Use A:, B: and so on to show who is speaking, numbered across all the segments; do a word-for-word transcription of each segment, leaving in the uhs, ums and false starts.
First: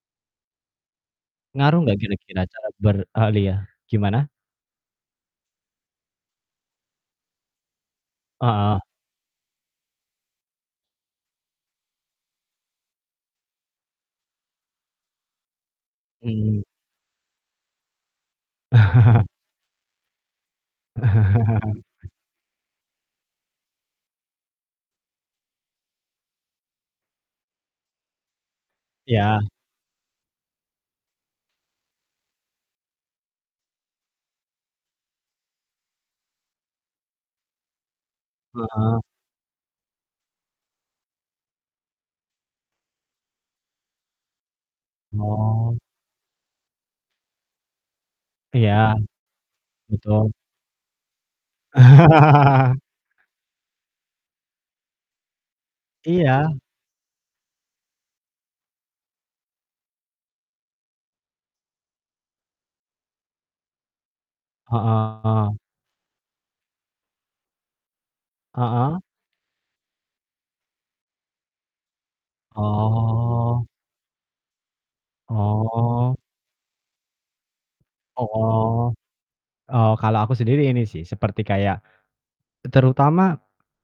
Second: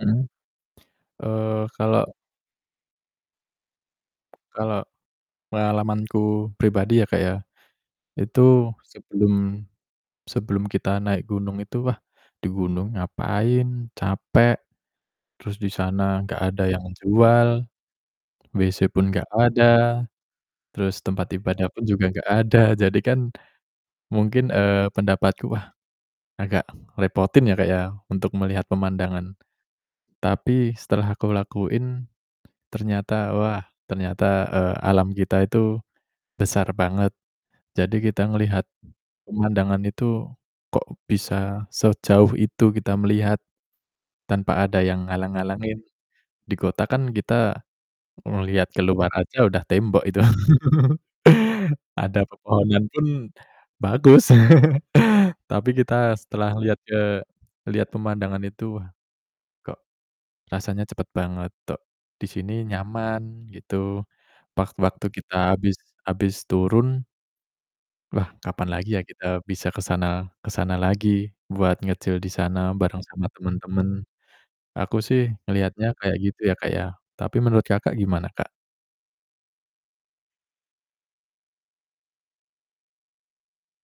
A: Mmm, eee,
B: Ngaruh enggak
A: kalau
B: kira-kira cara beralih ya, gimana?
A: kalau pengalamanku pribadi ya, Kak, ya, itu
B: Heeh.
A: sebelum sebelum kita naik gunung itu, wah, di gunung ngapain capek, terus di sana enggak
B: Mhm.
A: ada yang jual, WC pun enggak ada, terus tempat ibadah pun juga enggak ada, jadi kan mungkin, eee, pendapatku, wah, agak ngerepotin ya, Kak, ya untuk melihat pemandangan.
B: Ya.
A: Tapi, setelah aku lakuin, ternyata, wah, ternyata, eee, alam kita itu besar banget. Jadi kita ngelihat
B: Heeh.
A: pemandangan itu kok bisa sejauh itu kita melihat, tanpa ada yang
B: Oh.
A: halang-halangin. Di kota kan kita ngeliat
B: Iya,
A: keluar aja udah tembok itu.
B: betul.
A: Ada pepohonan pun bagus. Tapi kita
B: Iya.
A: setelah lihat ke lihat pemandangan itu, wah, kok rasanya cepet banget, tok di sini nyaman, gitu. Wak waktu
B: Heeh.
A: kita habis habis turun wah, kapan lagi ya
B: Heeh.
A: kita bisa ke sana ke sana lagi, buat nge-chill di sana bareng sama
B: Oh.
A: teman-teman. Aku sih ngelihatnya
B: Oh.
A: kayak gitu ya, Kak, ya, tapi menurut Kakak, gimana, Kak?
B: Oh, oh, kalau aku sendiri ini sih, seperti kayak terutama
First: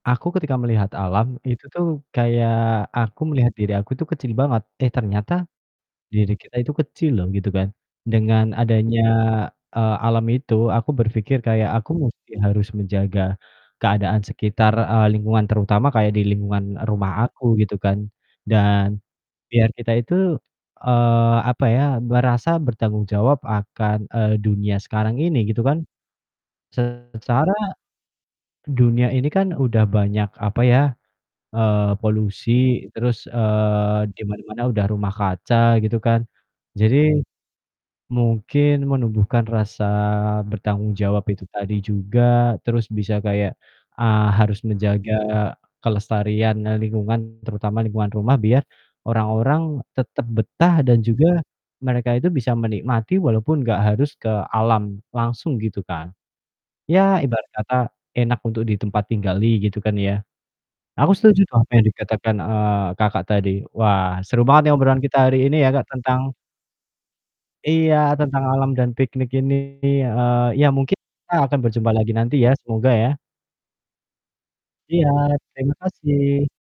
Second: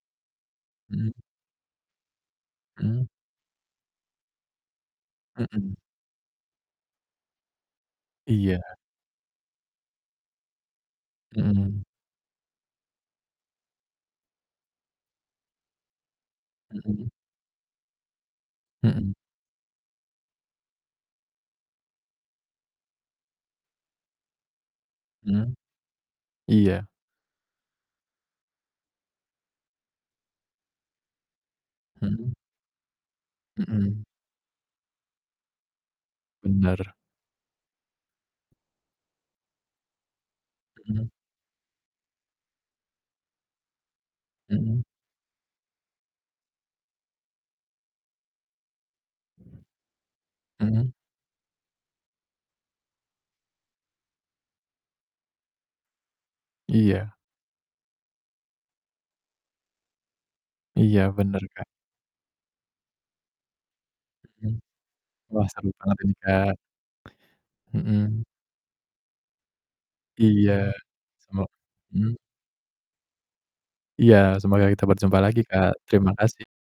B: aku ketika melihat
A: Mmm.
B: alam itu tuh, kayak
A: Mmm.
B: aku melihat diri aku tuh kecil banget, eh, ternyata
A: Mhm.
B: diri kita itu kecil loh, gitu kan. Dengan
A: Iya.
B: adanya, eee, alam itu aku berpikir, kayak
A: Mhm.
B: aku musti harus menjaga keadaan sekitar, eee, lingkungan, terutama kayak di lingkungan
A: Mhm.
B: rumah aku gitu kan. Dan,
A: Mhm.
B: biar kita itu, eee, apa ya, merasa bertanggung jawab akan, eee, dunia sekarang ini
A: Hmm,
B: gitu kan.
A: iya.
B: Secara dunia ini kan udah banyak, apa ya, eee,
A: Mhm.
B: polusi, terus, eee,
A: Mhm.
B: di mana-mana udah rumah kaca gitu kan.
A: Benar.
B: Jadi, mungkin menumbuhkan rasa bertanggung
A: Mhm.
B: jawab itu tadi juga, terus bisa kayak, eee, harus
A: Mhm.
B: menjaga kelestarian, e lingkungan, terutama lingkungan rumah, biar orang-orang tetap betah
A: Hmm.
B: dan juga mereka itu bisa menikmati walaupun enggak harus ke alam langsung gitu, kan.
A: Iya.
B: Ya, ibarat kata, enak untuk ditempat tinggali gitu, kan, ya.
A: Iya,
B: Aku setuju
A: benar,
B: tuh
A: Kak.
B: apa yang dikatakan, eee, Kakak, tadi. Wah, seru
A: Mhm,
B: banget nih obrolan kita hari
A: wah,
B: ini
A: seru
B: ya, Kak,
A: banget ini,
B: tentang
A: Kak,
B: Iya,
A: mhm.
B: tentang alam dan piknik ini, heeh, ya
A: Iya,
B: mungkin kita
A: semo
B: akan berjumpa lagi
A: mhm?
B: nanti, ya, semoga, ya.
A: Iya, semoga kita
B: Iya,
A: berjumpa lagi, Kak,
B: terima
A: terima kasih.
B: kasih.